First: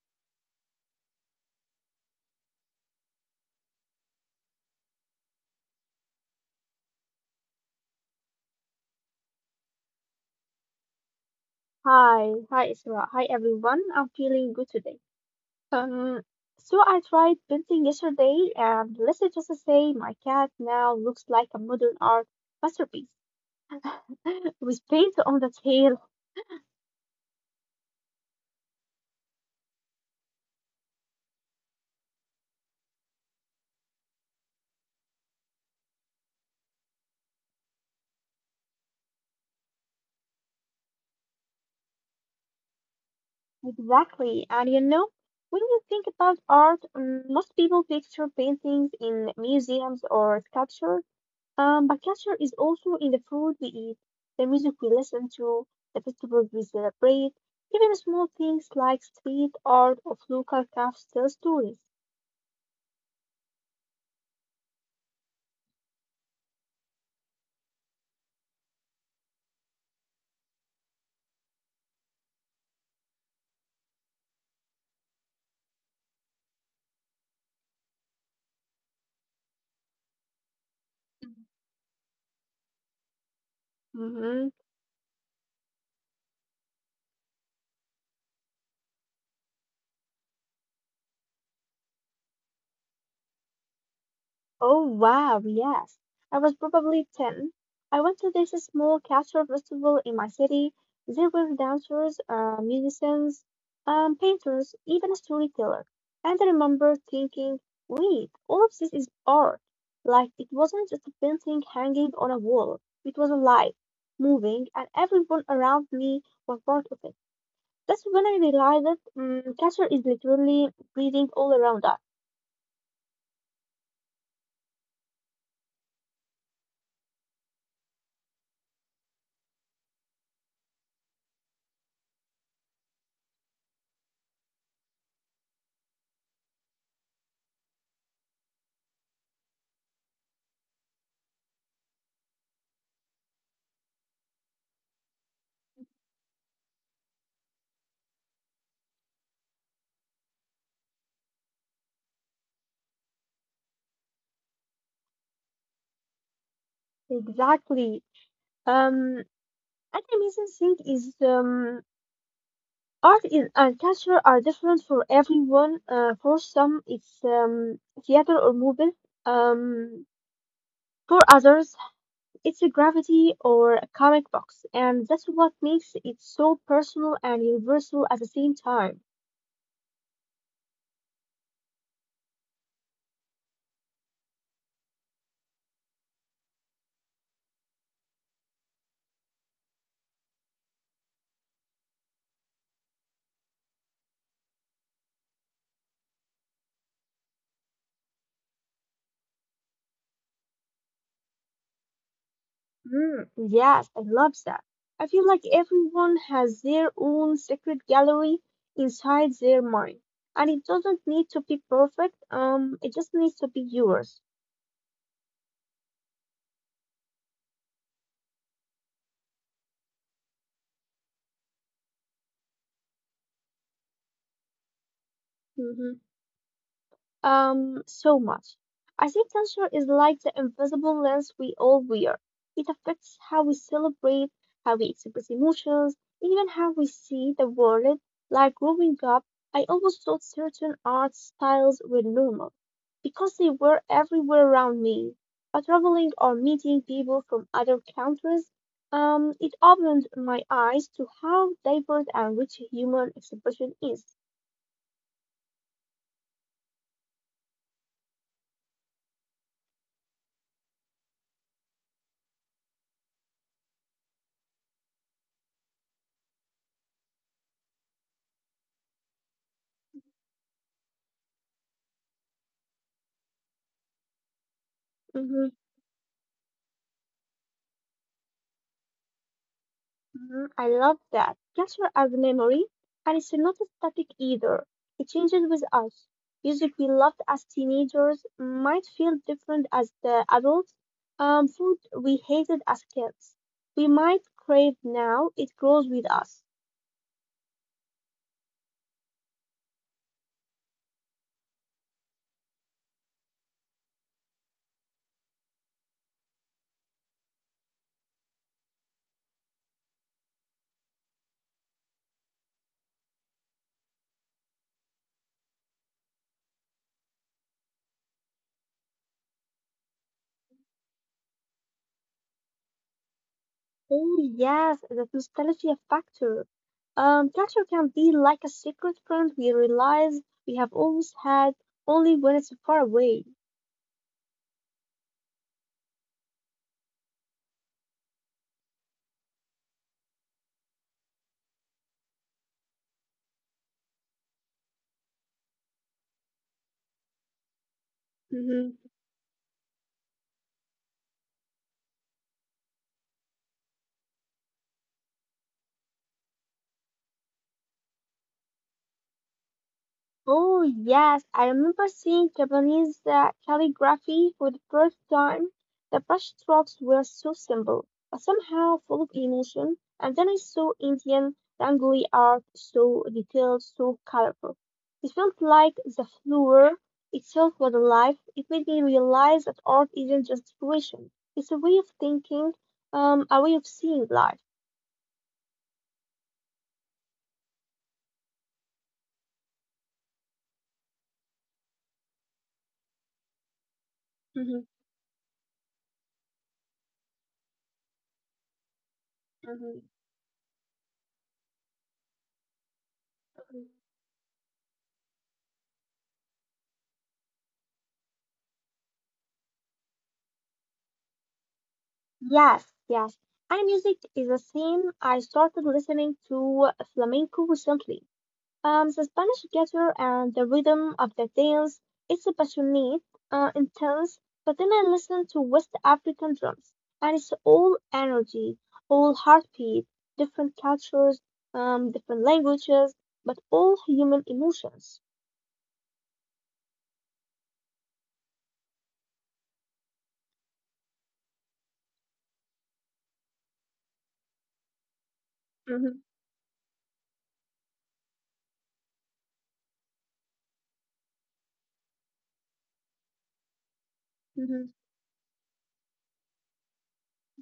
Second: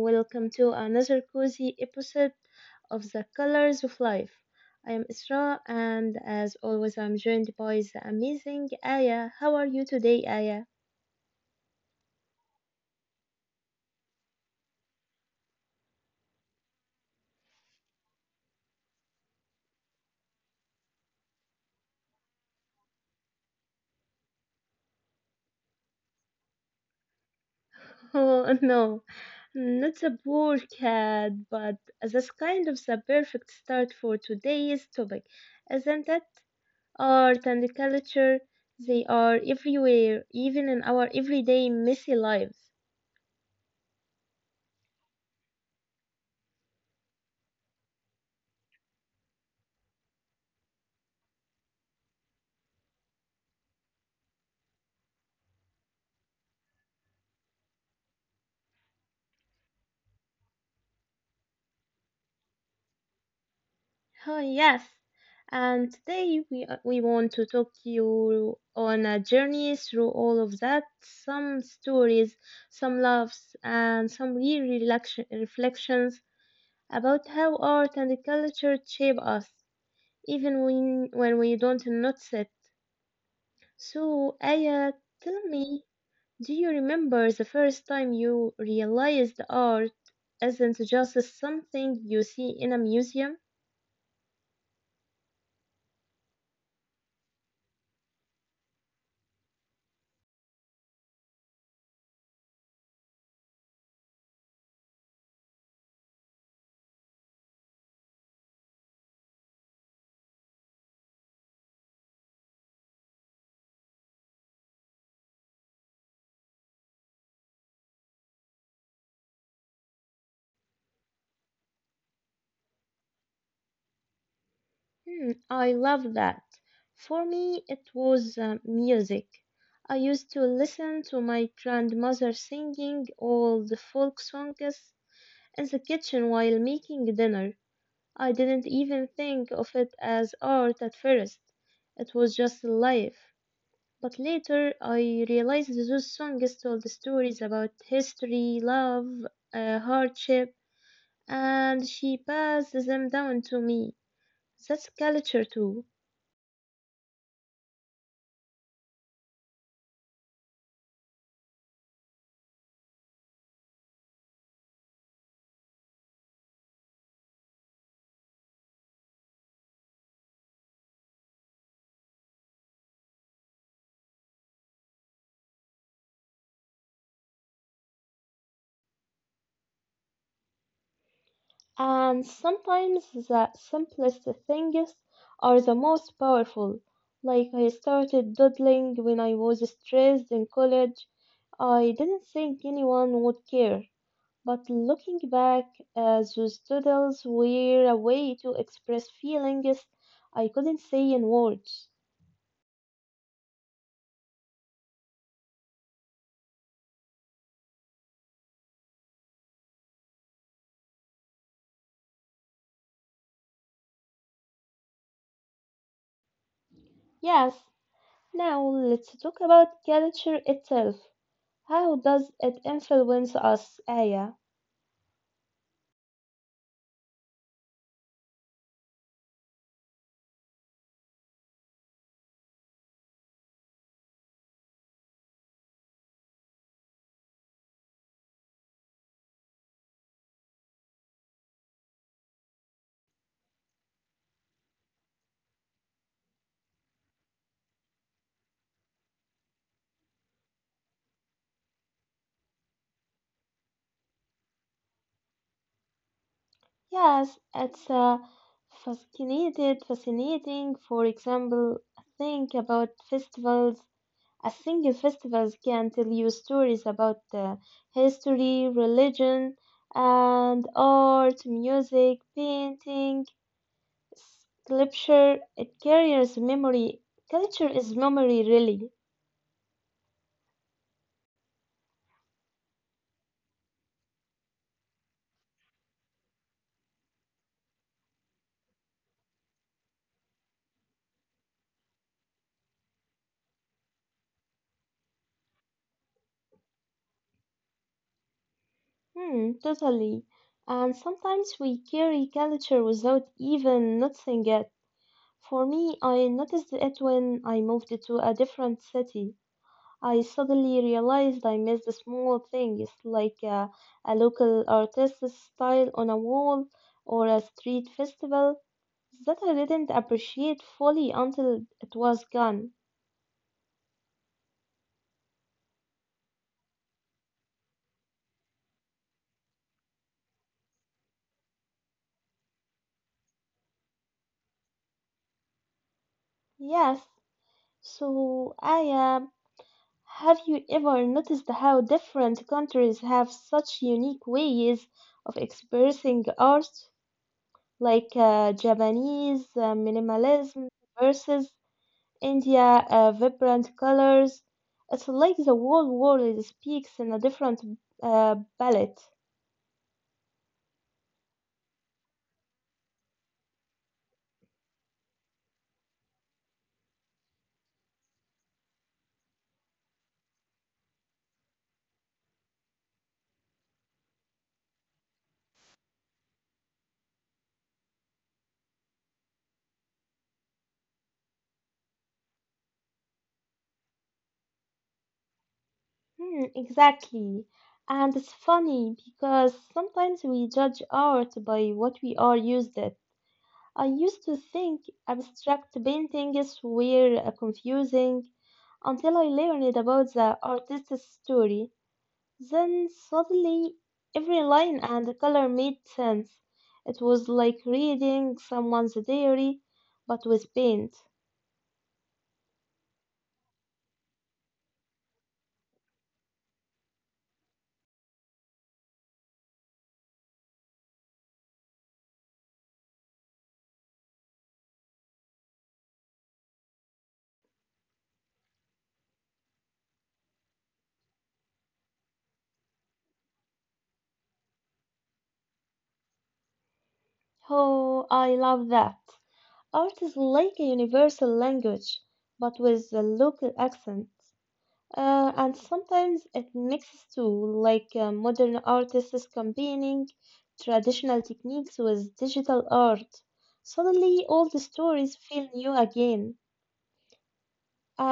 Welcome to another cozy episode of The Colors of Life. I am Isra and as always I'm joined by the amazing Aya. How are you today, Aya? Hi Isra. Hi everyone. I'm feeling good today. Um, so I tried painting yesterday, and let's just say my cat now looks like a modern art masterpiece with paint on the tail. Oh no, not a poor cat, but that's kind of the perfect start for today's topic, isn't it? Art and culture, they are everywhere, even in our everyday messy lives. Exactly. And you know, when you think about art, most people picture paintings in museums or sculptures. But culture is also in the food we eat, the music we listen to, the festivals we celebrate. Even small things like street art of local crafts tell stories. Oh yes, and today we want to talk you on a journey through all of that. Some stories, some laughs, and some real reflections about how art and culture shape us, even when we don't notice it. So, Aya, tell Mhm. me, do you remember the first time you realized art isn't just something you see in a museum? Oh wow, yes. I was probably 10. I went to this small cultural festival in my city. There were dancers, musicians, painters, even a storyteller. And I remember thinking, wait, all of this is art. Like, it wasn't just a painting hanging on a wall. It was alive, moving, and everyone around me was part of it. That's when I realized that culture is literally breathing all around us. Hmm, I love that. For me, it was music. I used to listen to my grandmother singing all the folk songs in the kitchen while making dinner. I didn't even think of it as art at first. It was just life. But later, I realized those songs told stories about history, love, hardship, and she passed them down to me. That's culture too. Exactly. Um, And the amazing thing is art is, and culture are different for everyone. For some, it's theater or movies. Um, for others, it's a gravity or a comic box, and that's what makes it so personal and universal at the same time. And sometimes the simplest things are the most powerful. Like I started doodling when I was stressed in college. I didn't think anyone would care, but looking back, those doodles were a way to express feelings I couldn't say in words. Mm, yes, I love that. I feel like everyone has their own secret gallery inside their mind, and it doesn't need to be perfect. It just needs to be yours. Yes, now let's talk about culture itself. How does it influence us, Aya? Mm-hmm. So much. I think culture is like the invisible lens we all wear. It affects how we celebrate, how we express emotions, even how we see the world. Like growing up, I always thought certain art styles were normal because they were everywhere around me. But traveling or meeting people from other countries, it opened my eyes to how diverse and rich human expression is. Yes, it's fascinating. For example, think about festivals. A single festivals can tell you stories about history, religion, and art, music, painting, sculpture. It carries memory. Mhm. Culture is memory, really. Mhm, I love that. Culture as memory, and it's not static either. It changes with us. Music we loved as teenagers might feel different as the adults. Food we hated as kids, we might crave now. It grows with us. Hmm, totally. And sometimes we carry culture without even noticing it. For me, I noticed it when I moved to a different city. I suddenly realized I missed the small things like a local artist's style on a wall or a street festival that I didn't appreciate fully until it was gone. Oh yes, the nostalgia factor. Culture can be like a secret friend we realize we have always had, only when it's far away. Yes, so I Have you ever noticed how different countries have such unique ways of expressing art? Like Mm-hmm. Japanese minimalism versus India vibrant colors. It's like the whole world speaks in a different palette. Oh, yes, I remember seeing Japanese calligraphy for the first time. The brushstrokes were so simple, but somehow full of emotion. And then I saw Indian Rangoli art, so detailed, so colorful. It felt like the floor itself was alive. It made me realize that art isn't just expression; it's a way of thinking, a way of seeing life. Hmm, exactly. And it's funny because sometimes we judge art by what we are used at. I used to think Mhm, abstract paintings were confusing until I learned about the mhm. artist's story. Then suddenly every line and color made sense. It was like reading someone's diary, but with paint. Yes, yes. And music is the same. I started listening to flamenco recently. The Spanish guitar and the rhythm of the dance, it's passionate, intense, but then I listen to West African drums, and it's all energy, all heartbeat, different cultures, different languages, but all human emotions. Oh, I love that. Art is like a universal language, but with a local accent. And sometimes it Hmm. mixes too, like modern artists combining traditional techniques with digital art. Suddenly, all the stories Hmm. feel new again.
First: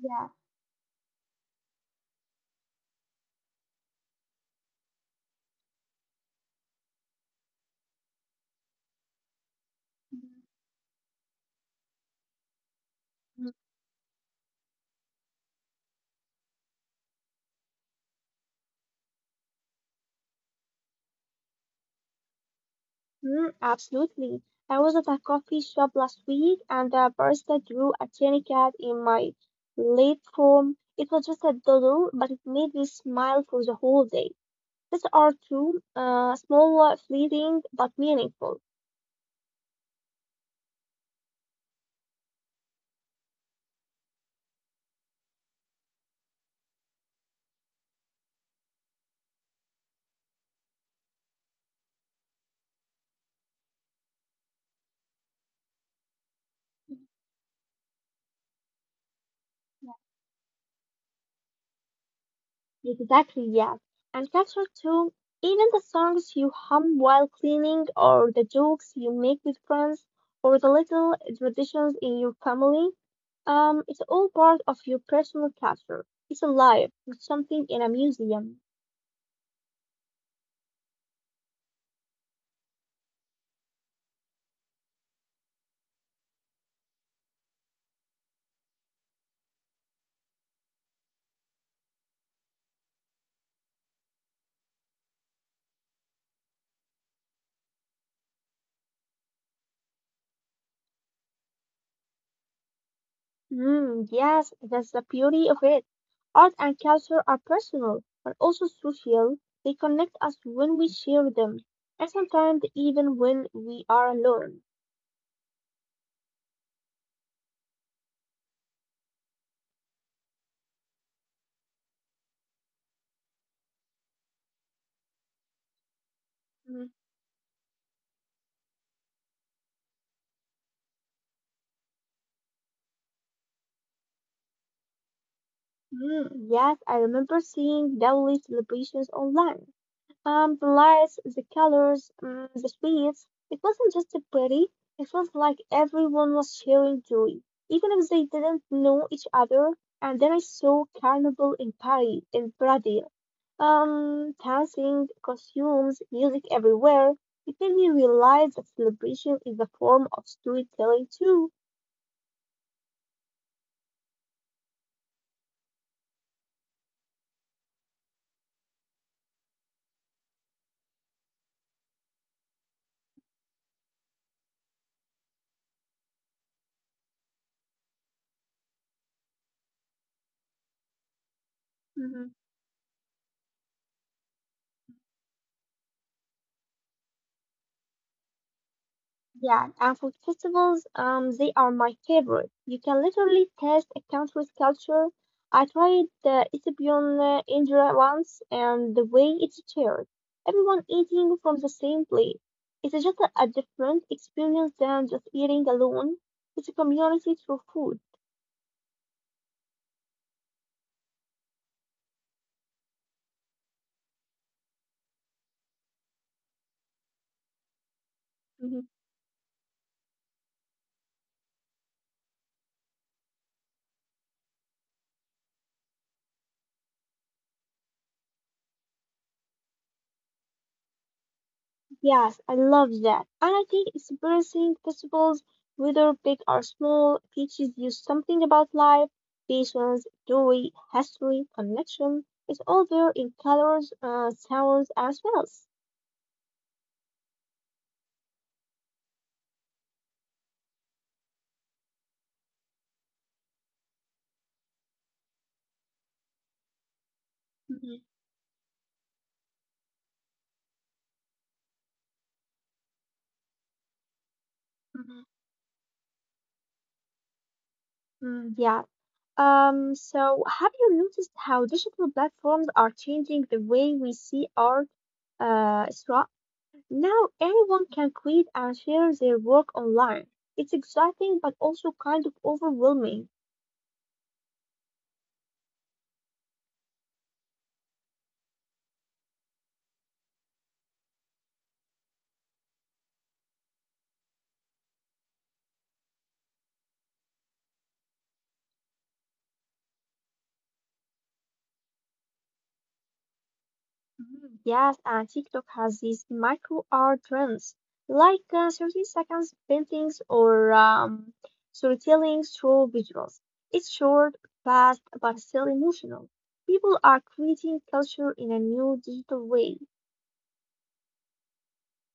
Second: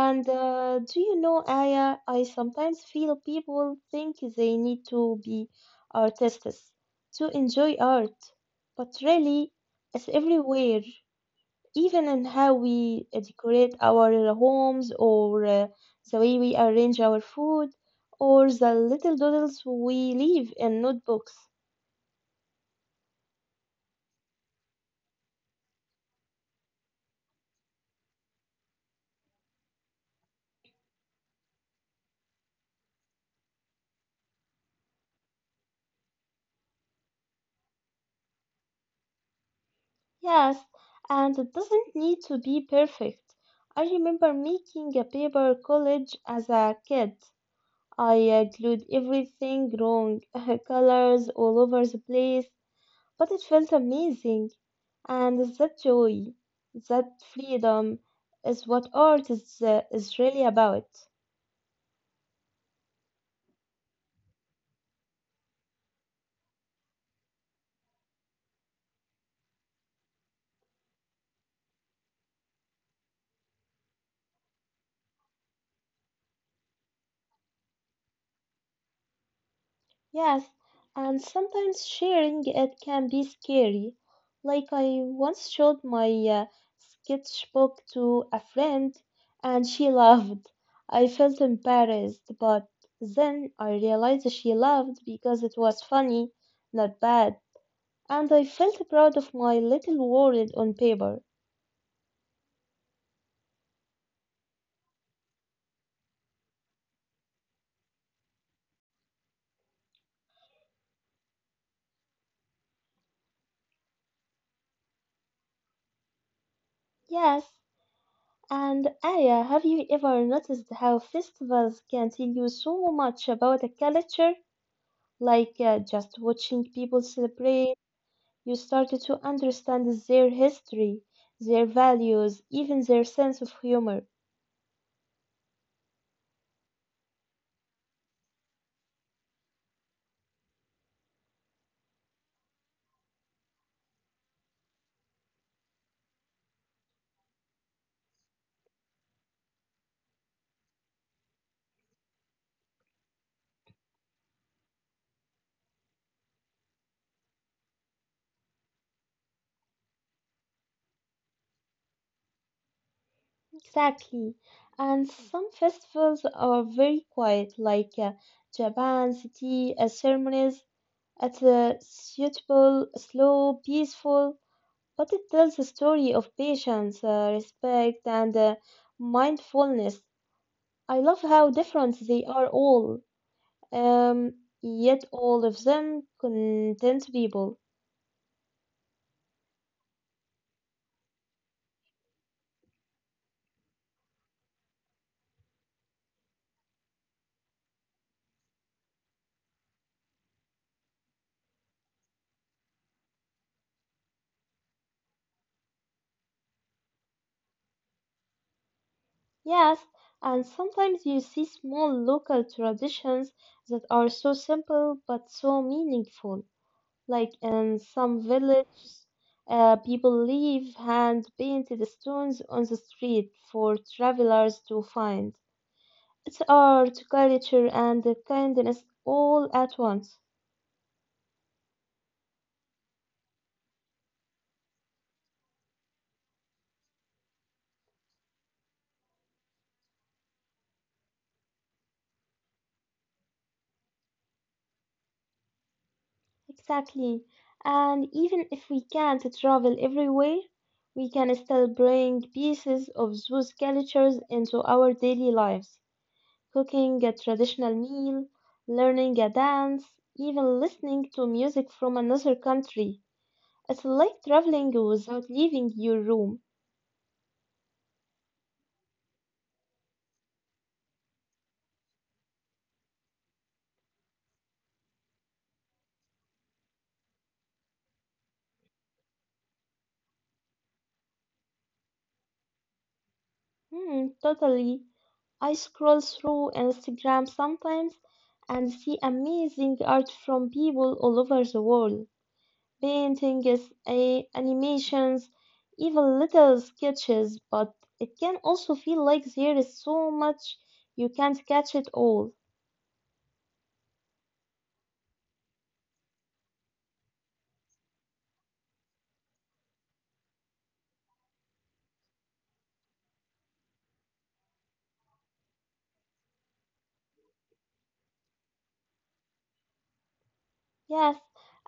Yeah. Do you know, Aya, I sometimes feel people think they need to be artists to enjoy art, but really, Mm-hmm, it's mm-hmm. everywhere, even in how we decorate our homes or the way we arrange our food or the little doodles we leave in notebooks. Mm, absolutely. I was at a coffee shop last week and the barista drew a tiny cat in my late form. It was just a doodle, but it made me smile for the whole day. That's art too, small, fleeting, but meaningful. Yes, and it doesn't need to be perfect. I remember making a paper collage as a kid. I glued everything wrong, colors all over the place, but it felt amazing. And that joy, that freedom, is what art is really about. Exactly, yes. And culture too, even the songs you hum while cleaning, or the jokes you make with friends, or the little traditions in your family, it's all part of your personal culture. It's alive, not something in a museum. Yes, and sometimes sharing it can be scary. Like, I once showed my sketchbook to a friend and she laughed. I felt embarrassed, but then I realized she laughed because it was funny, not bad, and I felt proud of my little world on paper. Mm, yes, that's the beauty of it. Art and culture are personal, but also social. They connect us when we share them, and sometimes even when we are alone. Yes, and Aya, have you ever noticed how festivals can tell you so much about a culture? Like just watching people celebrate, you started to understand their history, their values, even their sense of humor. Mm, yes, I remember seeing Diwali celebrations online. The lights, the colors, the sweets. It wasn't just pretty. It felt like everyone was sharing joy, even if they didn't know each other. And then I saw Carnival in Paris, in Brazil. Dancing, costumes, music everywhere. It made me realize that celebration is a form of storytelling too. Exactly. And some festivals are very quiet, like Japan city ceremonies at a suitable, slow, peaceful, but it tells a story of patience, respect, and mindfulness. I love how different Mm-hmm. they are all. Um, Yet all of them content people. Yeah, and food festivals, they are my favorite. You can literally taste a country's culture. I tried the Ethiopian injera once, and the way it's shared, everyone eating from the same plate. It's just a different experience than just eating alone. It's a community through food. Yes, and sometimes you see small local traditions that are so simple but so meaningful. Like in some Mm-hmm. villages, people leave hand-painted stones on the street for travelers to find. It's art, culture, and kindness all at once. Yes, I love that. And I think experiencing festivals, whether big or small, teaches you something about life, patience, joy, history, connection. It's all there in colors, sounds, and smells. Exactly. And even if we can't travel everywhere, we can still bring pieces of those cultures into our daily lives. Cooking a Mhm, traditional meal, learning a dance, even listening to music from another country. It's like mhm. traveling without leaving your room. Mm, yeah. So have you noticed how digital platforms are changing the way we see art, Isra? Now anyone can create and share their work online. It's exciting but also kind of overwhelming. Hmm, totally. I scroll through Instagram sometimes and see amazing art from people all over the world. Painting, is a animations, even little sketches, but it can also feel like there is so much you can't catch it all. Mm, yes, and TikTok has these micro art trends, like 30 seconds paintings or storytelling through visuals. It's short, fast, but still emotional. People are creating culture in a new digital way. Yes,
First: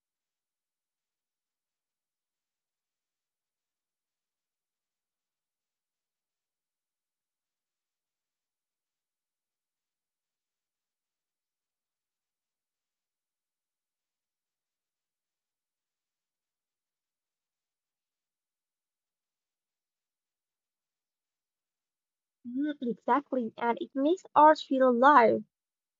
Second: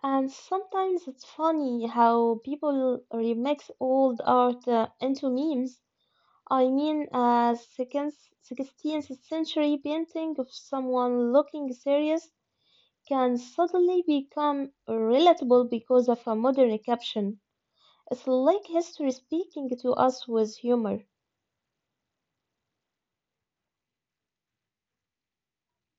and sometimes it's funny how people remix old art into memes. I mean, a second, 16th century painting of someone looking serious can suddenly become relatable because of a modern caption. It's like history speaking to us with humor. Mm, exactly, and it makes art feel alive.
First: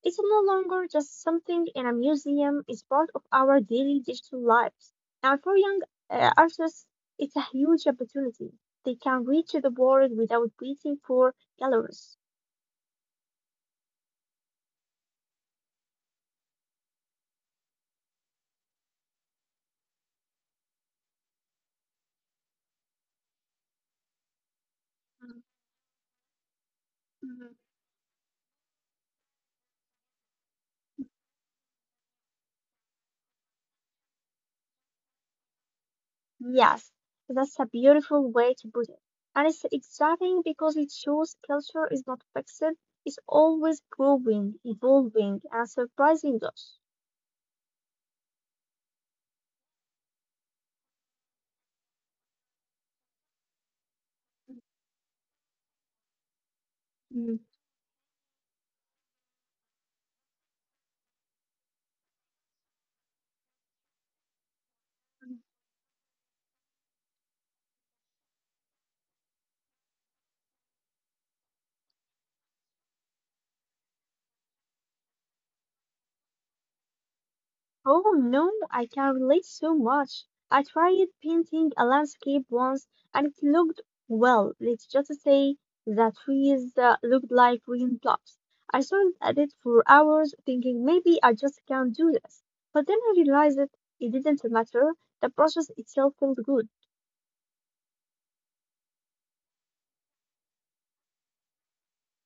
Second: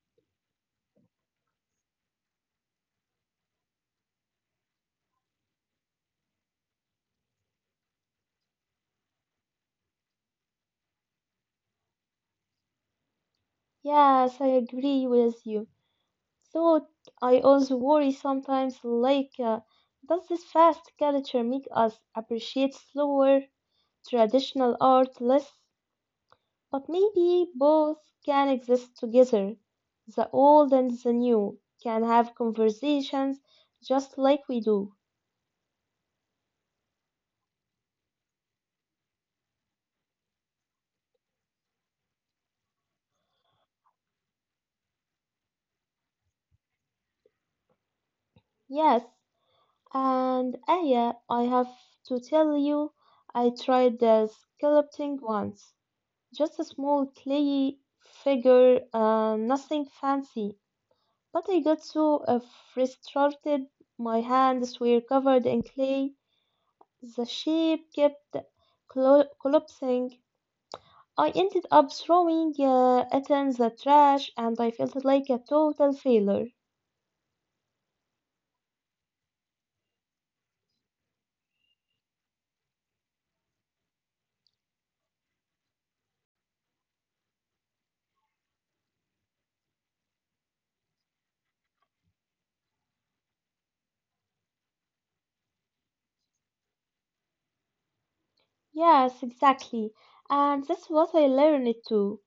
It's no longer just something in a museum, it's part of our daily digital lives. And for young artists, it's a huge opportunity. They can reach the world without waiting for galleries. Yes, I agree with you. Though I also worry sometimes, like, does this fast culture make us appreciate slower, traditional art less? But Mhm. maybe both can exist together. The old and the new can have conversations just like we do. Yes, that's a beautiful way to put it. And it's exciting because it shows culture is not fixed, it's always growing, evolving, and surprising us. Yes, and Aya, I have to tell you, I tried the sculpting once. Just a small clay figure, nothing fancy. But I got so frustrated, my hands were covered in clay, the shape kept collapsing. I ended up throwing it in the trash and I felt like a total failure. Oh no, I can relate so much. I tried painting a landscape once and it looked, well, let's just say the trees looked like green blobs. I stared at it for hours thinking maybe I just can't do this. But then I realized that it didn't matter. The process itself felt good. Yes, exactly. And that's what I learned too.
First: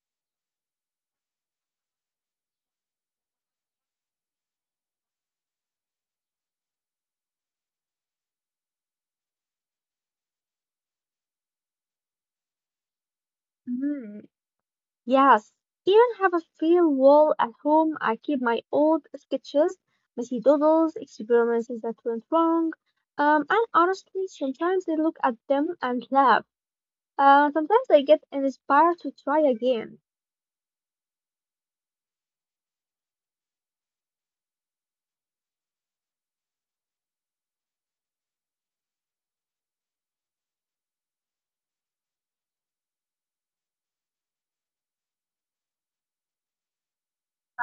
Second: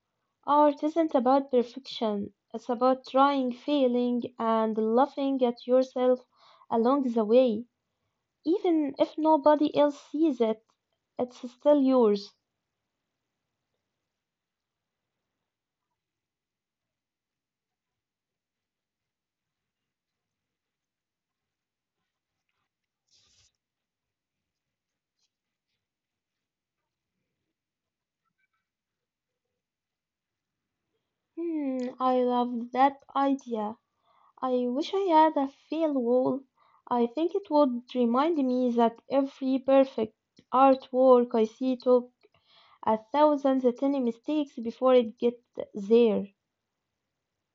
Art isn't about perfection, it's about trying, failing, and laughing at yourself along the way. Even if nobody else sees it, it's still yours. Mhm. Yes, even have a fail wall at home. I keep my old sketches, messy doodles, experiments that went wrong. And honestly, sometimes I look at them and laugh. Sometimes I get inspired to try again. Hmm, I love that idea. I wish I had a fail wall. I think it would remind me that every perfect artwork I see took a thousand tiny mistakes before it gets there.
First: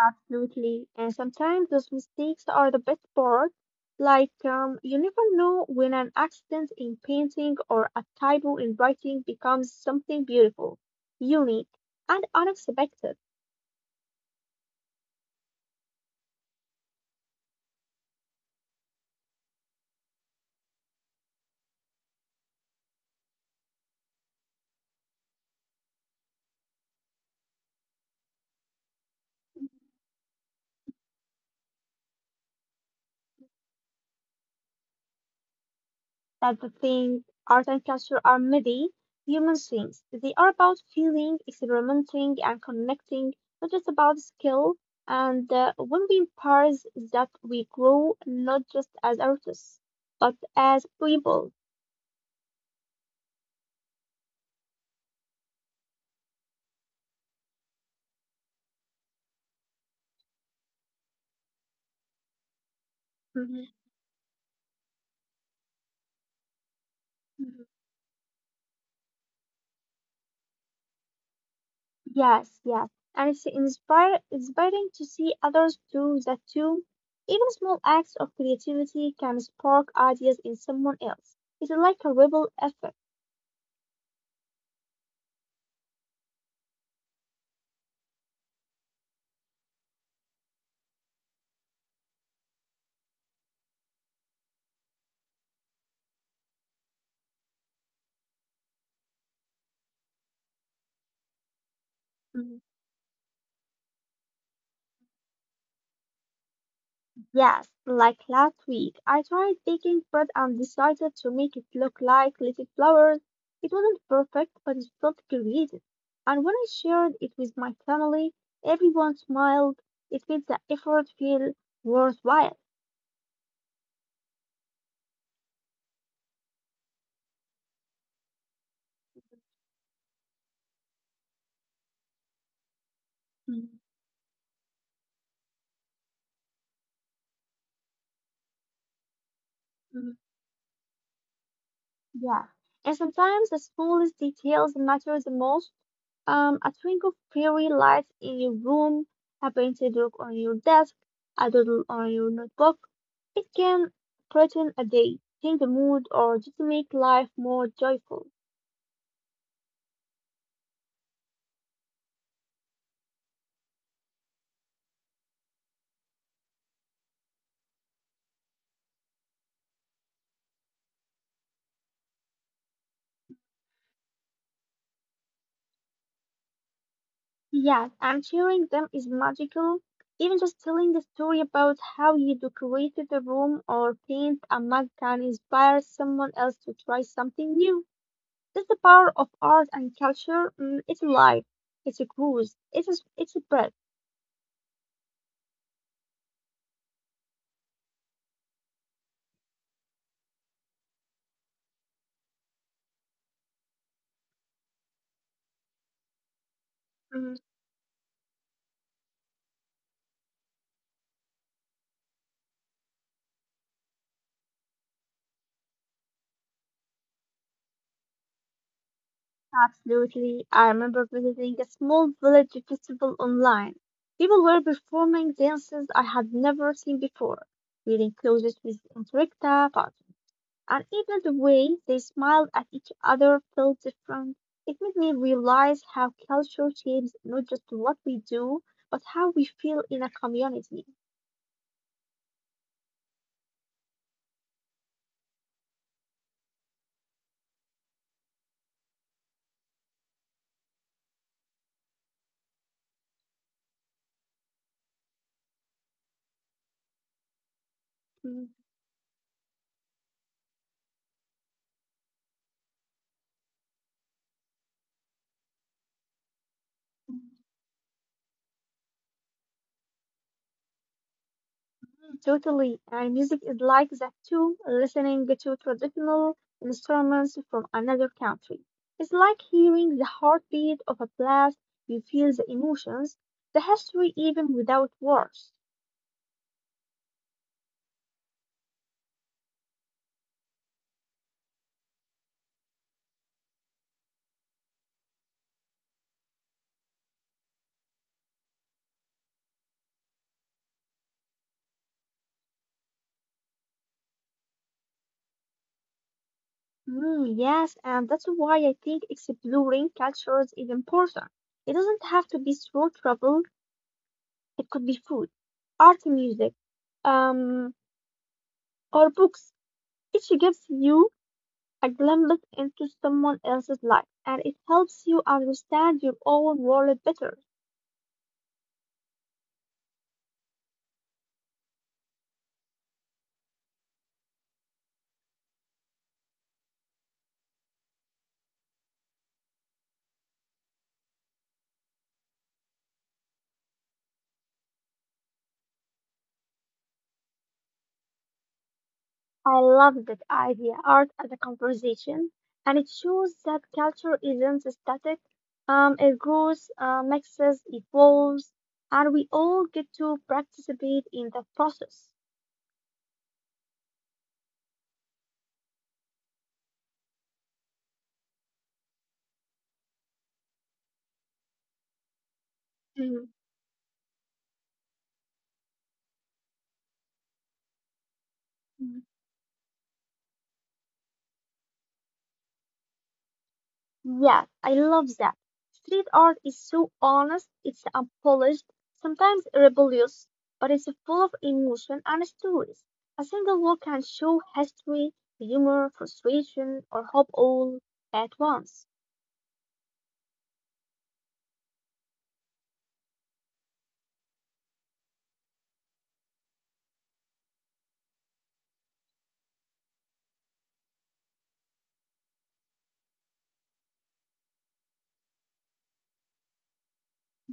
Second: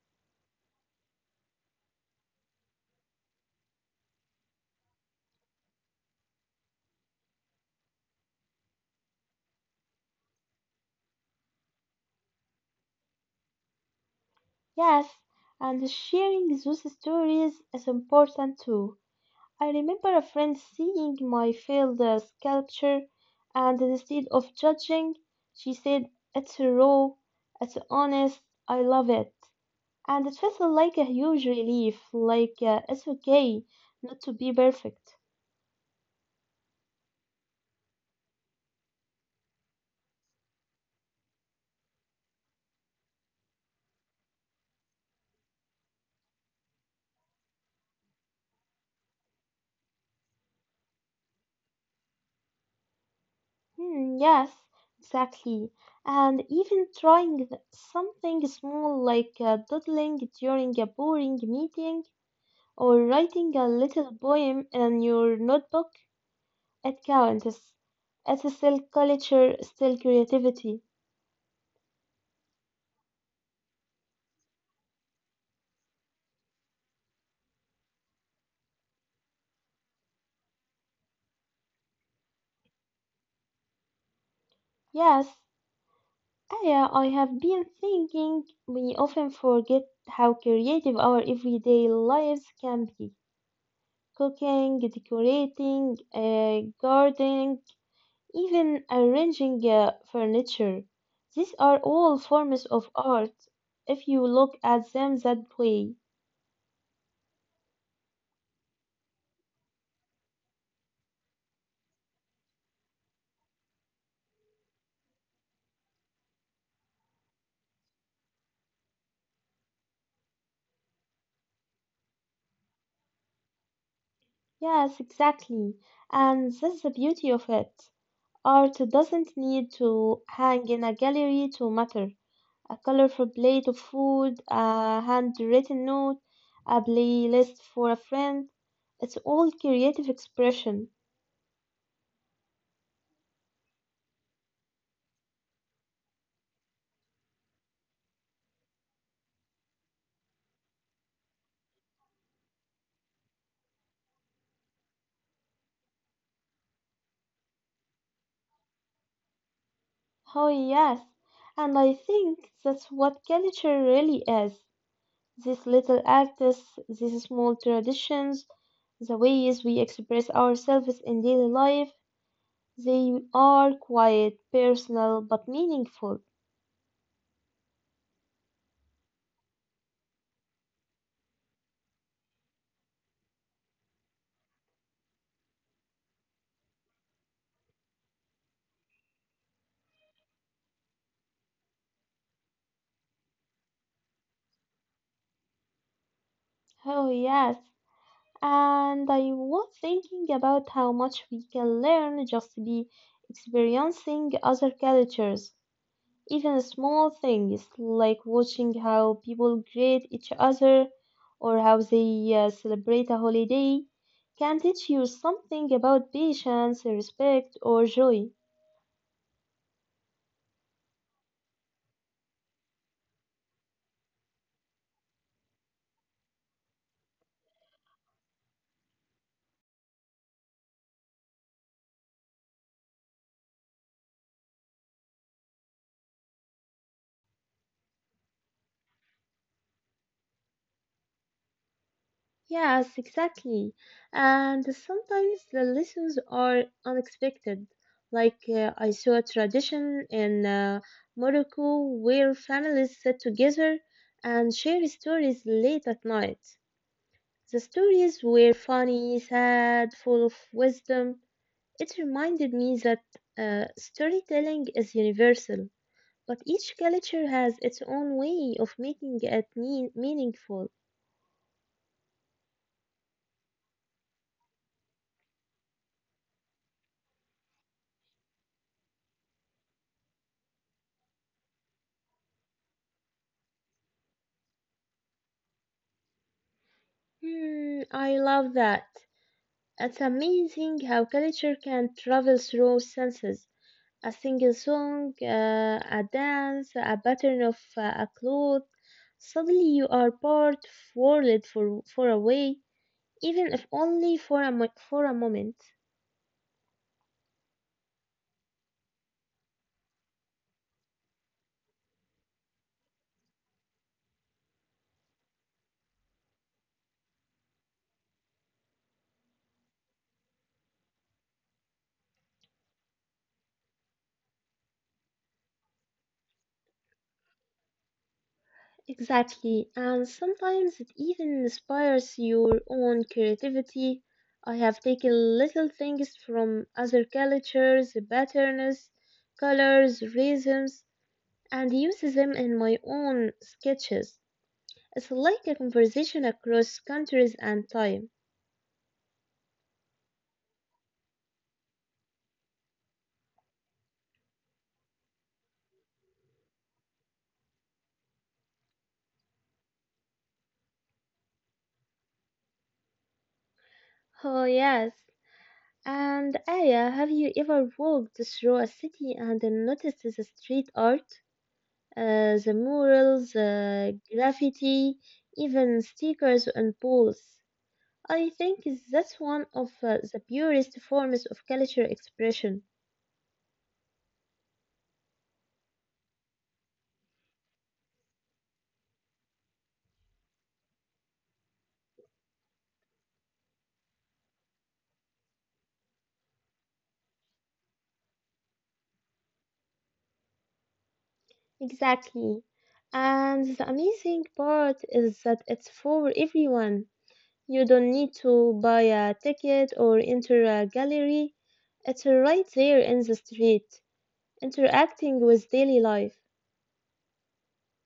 Absolutely. And sometimes those mistakes are the best part. Like, you never know when an accident in painting or a typo in writing becomes something beautiful, unique, and unexpected. Yes, and sharing those stories is important too. I remember a friend seeing my failed sculpture, and instead of judging, she said, "It's raw, it's honest, I love it." And it felt like a huge relief, like it's okay not to be perfect. That the thing art and culture are midi human things. They are about feeling, experimenting, and connecting, not just about skill. And when we embrace that, we grow not just as artists, but as people. Hmm, yes, exactly. And even trying something small like doodling during a boring meeting or writing Mhm, a little poem in your notebook. It counts. mhm. It's still culture, still creativity. Yes, yes. And it's inspiring to see others do that too. Even small acts of creativity can spark ideas in someone else. It's like a ripple effect. Yes, Aya, I have been thinking we often forget how creative our everyday lives can be. Cooking, decorating, gardening, even arranging furniture. These are all forms of art if you look at them that way. Yes, like last week, I tried baking bread and decided to make it look like little flowers. It wasn't perfect, but it felt creative. And when I shared it with my family, everyone smiled. It made the effort feel worthwhile. Yes, exactly. And that's the beauty of it. Art doesn't need to hang in a gallery to matter. A colorful plate of food, a handwritten note, a playlist for a friend. It's all creative expression. Yeah, and sometimes the smallest details matter the most. A twinkle of fairy lights in your room, a painted look on your desk, a doodle on your notebook. It can brighten a day, change the mood, or just make life more joyful. Oh, yes. And I think that's what culture really is. These little acts, these small traditions, the ways we express ourselves in daily life, they are quite personal but meaningful. Yes, and sharing them is magical. Even just telling the story about how you decorated the room or paint a mug can inspire someone else to try something new. That's the power of art and culture. Mm, it's life. It's a cruise. It's a breath. Oh, yes. And I was thinking about how much we can learn just by experiencing other cultures, even small things Mm, like watching how people greet each other or how they celebrate a holiday can teach you something about patience, respect, or joy. absolutely. I remember visiting a small village festival online. People were performing dances I had never seen before, wearing clothes with interactive patterns. And even the way they smiled at each other felt different. It made me realize how culture shapes not just what we do, but how we feel in a community. Yes, exactly. And sometimes the lessons are unexpected. Like I saw a tradition in Morocco where families sit together and share stories late at night. The stories were Mm. funny, sad, full of wisdom. It reminded me that storytelling is universal, but each culture has its own way of making it meaningful. Totally. And music is like that too, listening to traditional instruments from another country. It's like hearing the heartbeat of a place. You feel the emotions, the history even without words. Hmm, I love that. It's amazing how culture can travel through senses. A single song, a dance, a pattern of a cloth. Suddenly you are part of world for a way, even if only for for a moment. Mm, yes, and that's why I think exploring cultures is important. It doesn't have to be through travel, it could be food, art, music, um, or books. Each gives you a glimpse into someone else's life and it helps you understand your own world better. Exactly, and sometimes it even inspires your own creativity. I have taken little things from other cultures, patterns, colors, rhythms, and use them in my own sketches. It's like a conversation across countries and time. I love that idea, art as a conversation, and it shows that culture isn't static. It grows, mixes, evolves, and we all get to participate in the process. Oh, yes. And Aya, have you, ever walked through a city and noticed the street art, the murals, Mhm. the graffiti, even stickers on walls? I think that's one of the purest forms of cultural expression. Yes, I love that. Street art is so honest, it's unpolished, sometimes rebellious, but it's full of emotion and stories. A single wall can show history, humor, frustration, or hope all at once. Exactly. And the amazing part is that it's for everyone. You don't need to buy a ticket or enter a gallery. It's right there in the street, interacting with daily life.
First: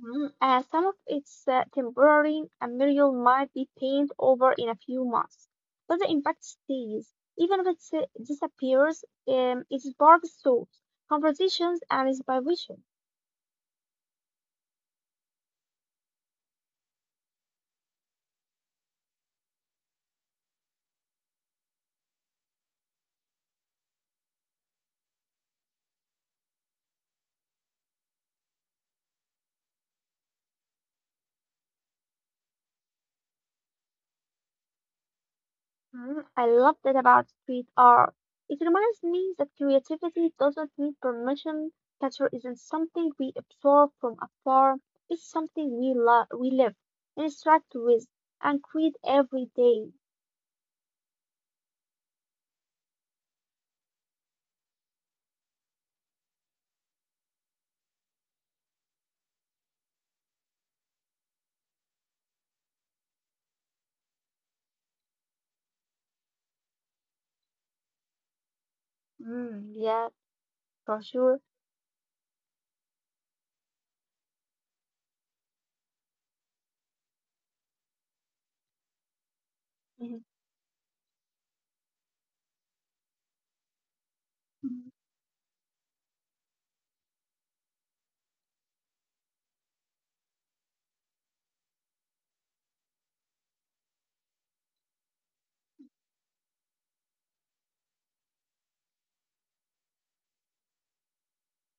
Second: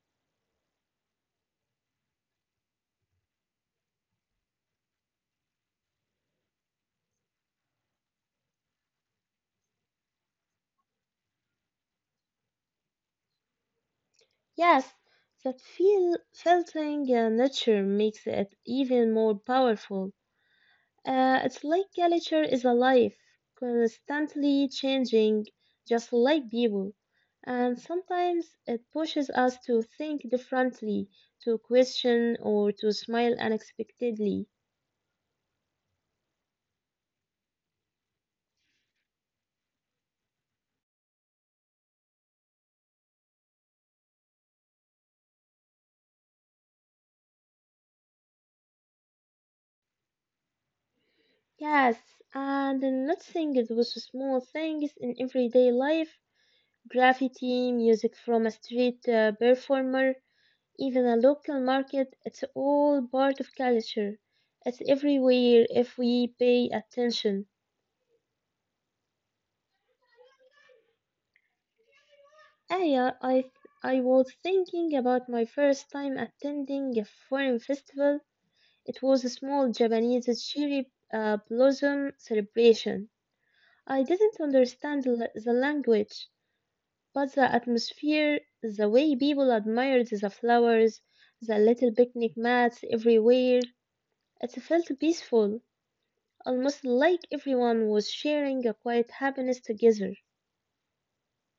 Mhm. Some of it's temporary, a mural might be painted over in a few months, but the impact stays. Even if it disappears, it sparks thoughts, conversations, and inspiration. Yes, that feel filtering nature makes it even more powerful. It's like literature is alive, constantly changing, just like people. And sometimes it pushes us to think differently, to question, or to smile unexpectedly. Mm, I love that about street art. It reminds me that creativity doesn't need permission. Culture isn't something we absorb from afar. It's something we love, we live, interact with, and create every day. Yes, and not singles was small things in everyday life, graffiti, music from a street performer, even a local market, it's all part of culture. It's everywhere if we pay attention. Mm, yeah, for sure. Aya, I, th- I was thinking about my first time attending a foreign festival. It was a small Mhm. Japanese cherry blossom celebration. I didn't understand the language. But the atmosphere, the way people admired the flowers, the little picnic mats everywhere, it felt peaceful, almost like everyone was sharing a quiet happiness together.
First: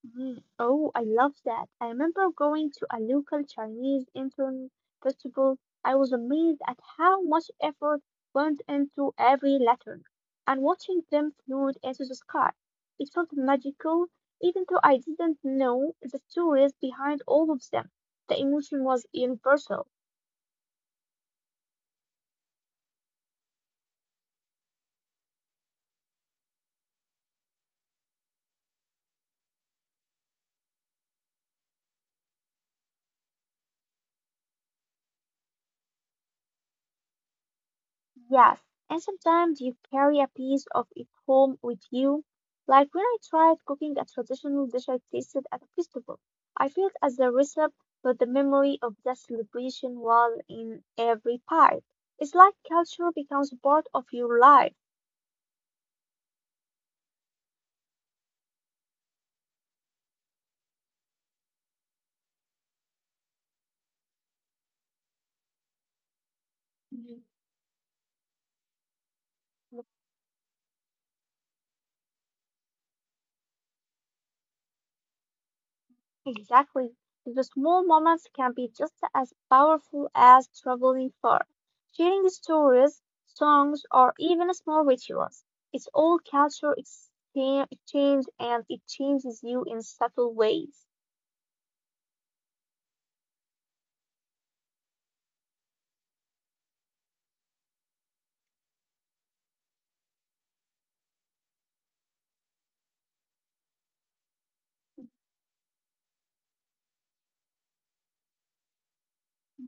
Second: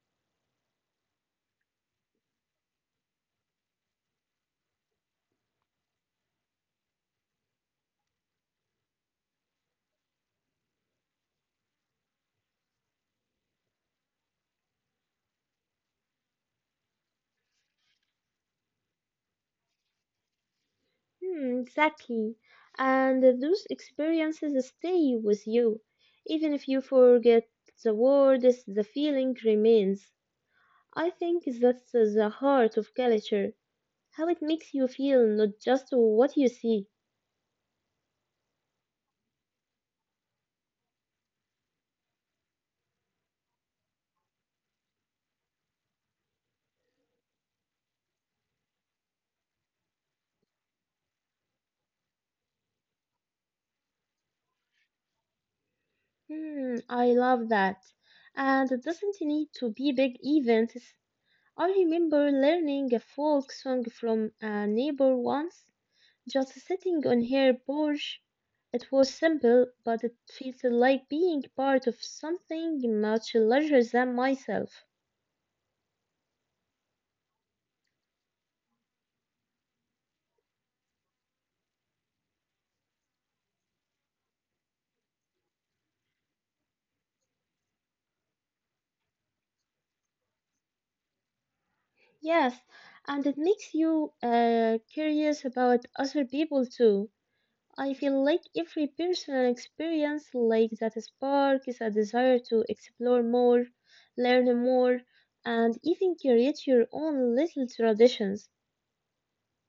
Mm, oh, I love that. I remember going to a local Chinese intern festival. I was amazed at how much effort went into every lantern and watching them float into the sky. It felt magical, even though I didn't know the stories behind all of them. The emotion was universal. Hmm, exactly. And those experiences stay with you. Even if you forget the words, the feeling remains. I think that's the heart of culture, how it makes you feel, not just what you see. Yes, and sometimes you carry a piece of it home with you. Like when I tried cooking a traditional dish I tasted at a festival, I felt as the recipe, but the memory of the celebration was in every bite. It's like culture becomes part of your life. Hmm, I love that. And it doesn't need to be big events. I remember learning a folk song from a neighbor once, just sitting on her porch. It was simple, but it felt like being part of something much larger than myself. Exactly. The small moments can be just as powerful as traveling far. Sharing stories, songs, or even small rituals. It's all culture exchange and it changes you in subtle ways. Yes, and it makes you curious about other people too. I feel like every personal experience like that sparks a desire to explore more, learn more, and even create your own little traditions.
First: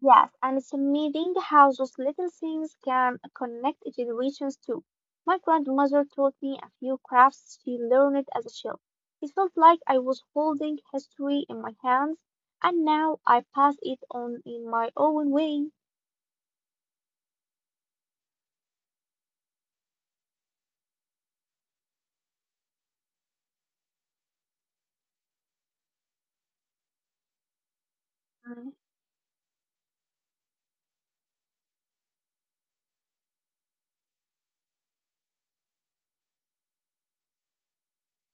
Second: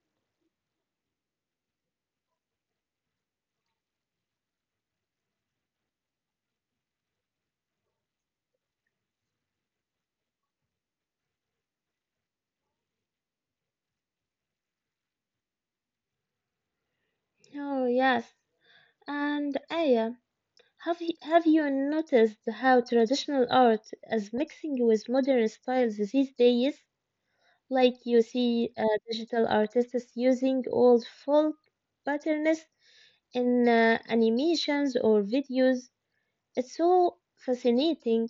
Yes, and it's amazing how those little things can connect generations too. My grandmother taught me a few crafts she learned as a child. It felt like I was holding history in my hands, and now I pass it on in my own way. Oh yes, and Aya, have you noticed how traditional art is mixing with modern styles these days? Like you Mm. see digital artists using old folk patterns in animations or videos. It's so fascinating.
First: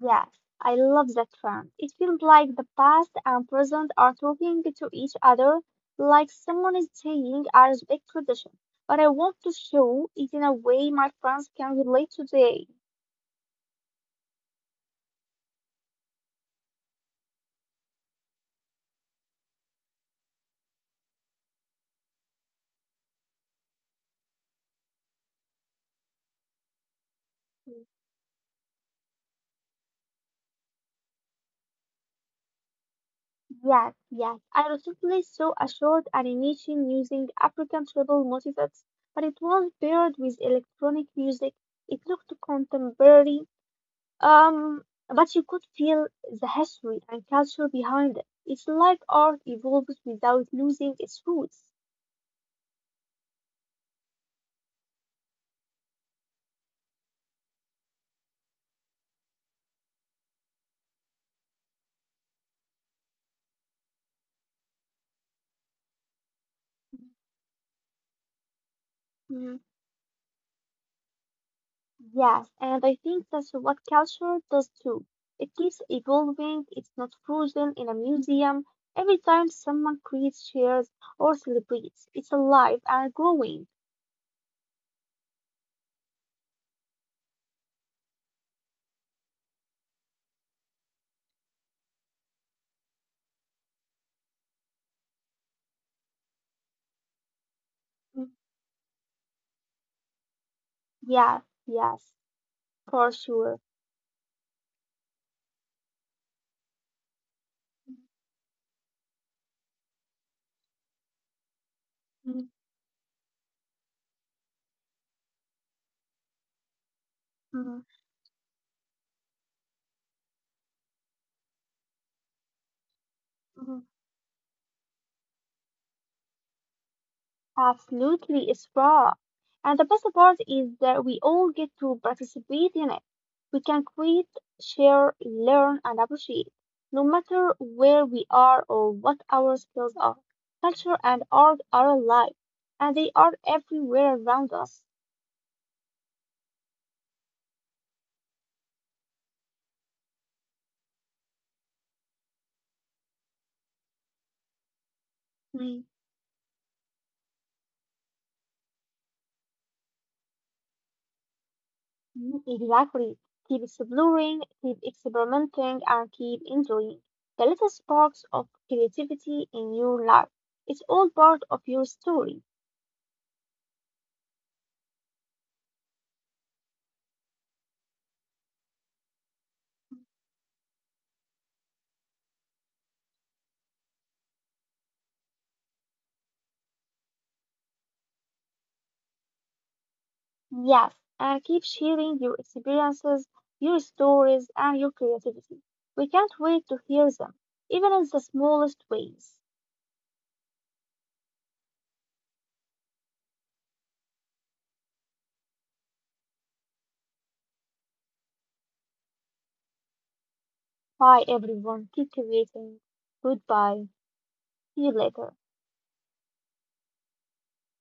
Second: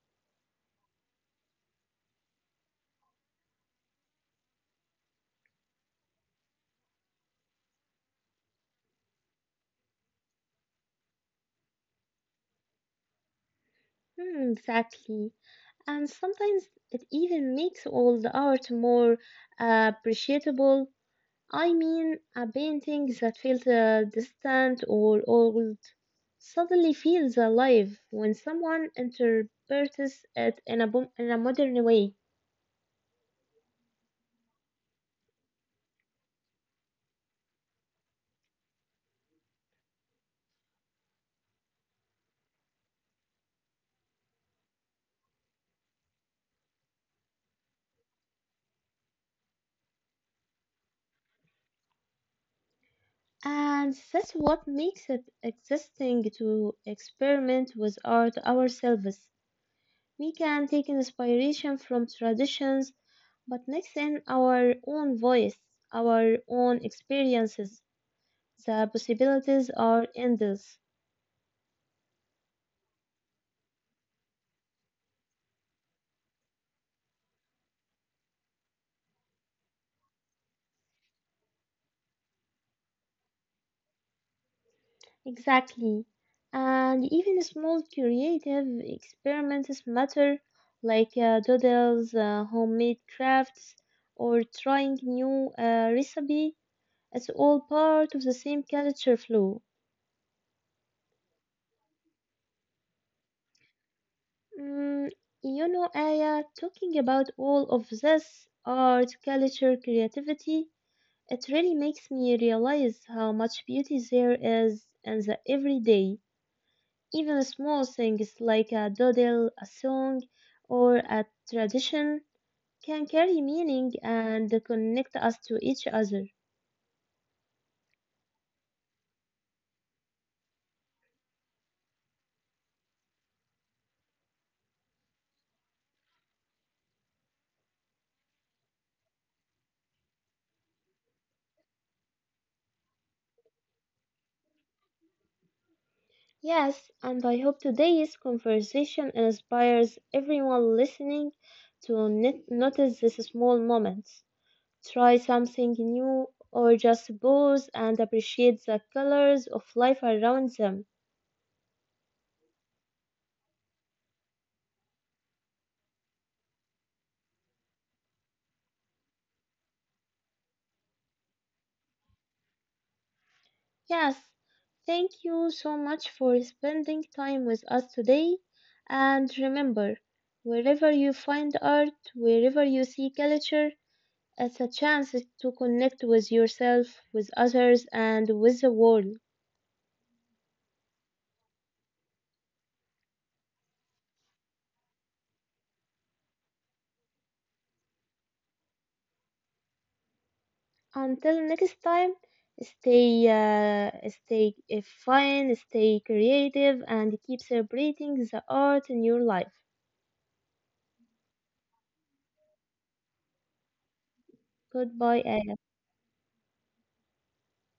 Yes, I love that term. It feels like the past and present are talking to each other, like someone is saying, I respect tradition, but I want to show it in a way my friends can relate today. Hmm, exactly. And sometimes it even makes all the art more appreciable. I mean, a painting that feels distant or old suddenly feels alive when someone interprets it in in a modern way. Yes, yes. I recently saw a short animation using African tribal motifs, but it was paired with electronic music. It looked contemporary, um, but you could feel the history and culture behind it. It's like art evolves without losing its roots. And that's what makes it existing to experiment with art ourselves. We can take inspiration from traditions, but Nixon, our own voice, our own experiences, the possibilities are endless. Yes, and I think that's what culture does too. It keeps evolving, it's not frozen in a museum. Every time someone creates, shares, or celebrates, it's alive and growing. Exactly. And even small creative experiments matter, like doodles, homemade crafts, or trying new recipe. It's all part of Mm, the same culture flow. yeah, yes, for sure. Mm, you know, Aya, talking about all of this art, culture, creativity, it really makes Mhm, me realize how much beauty there is in the everyday, even mhm, small things like a doodle, a song, or a tradition can carry mhm. meaning and connect us to each other. Absolutely, it's raw. And the best part is that we all get to participate in it. We can create, share, learn, and appreciate, no matter where we are or what our skills are. Culture and art are alive, and they are everywhere around us. Yes, and I hope today's conversation inspires everyone listening to notice these small moments, try something Mm. new, or just pause and appreciate the colors of life around them. Mm, exactly. Keep exploring, keep experimenting, and keep enjoying the little sparks of creativity in your life. It's all part of your story. Yes, thank you so much for spending time with us today. And remember, wherever you find art, wherever you see culture, it's a chance to connect with yourself, with others, and with the world. Yes, and keep sharing your experiences, your stories, and your creativity. We can't wait to hear them, even in the smallest ways. Until next time, stay, stay fine, stay creative, and keep celebrating the art in your life. Bye, everyone. Keep creating. Goodbye. See you Goodbye, later.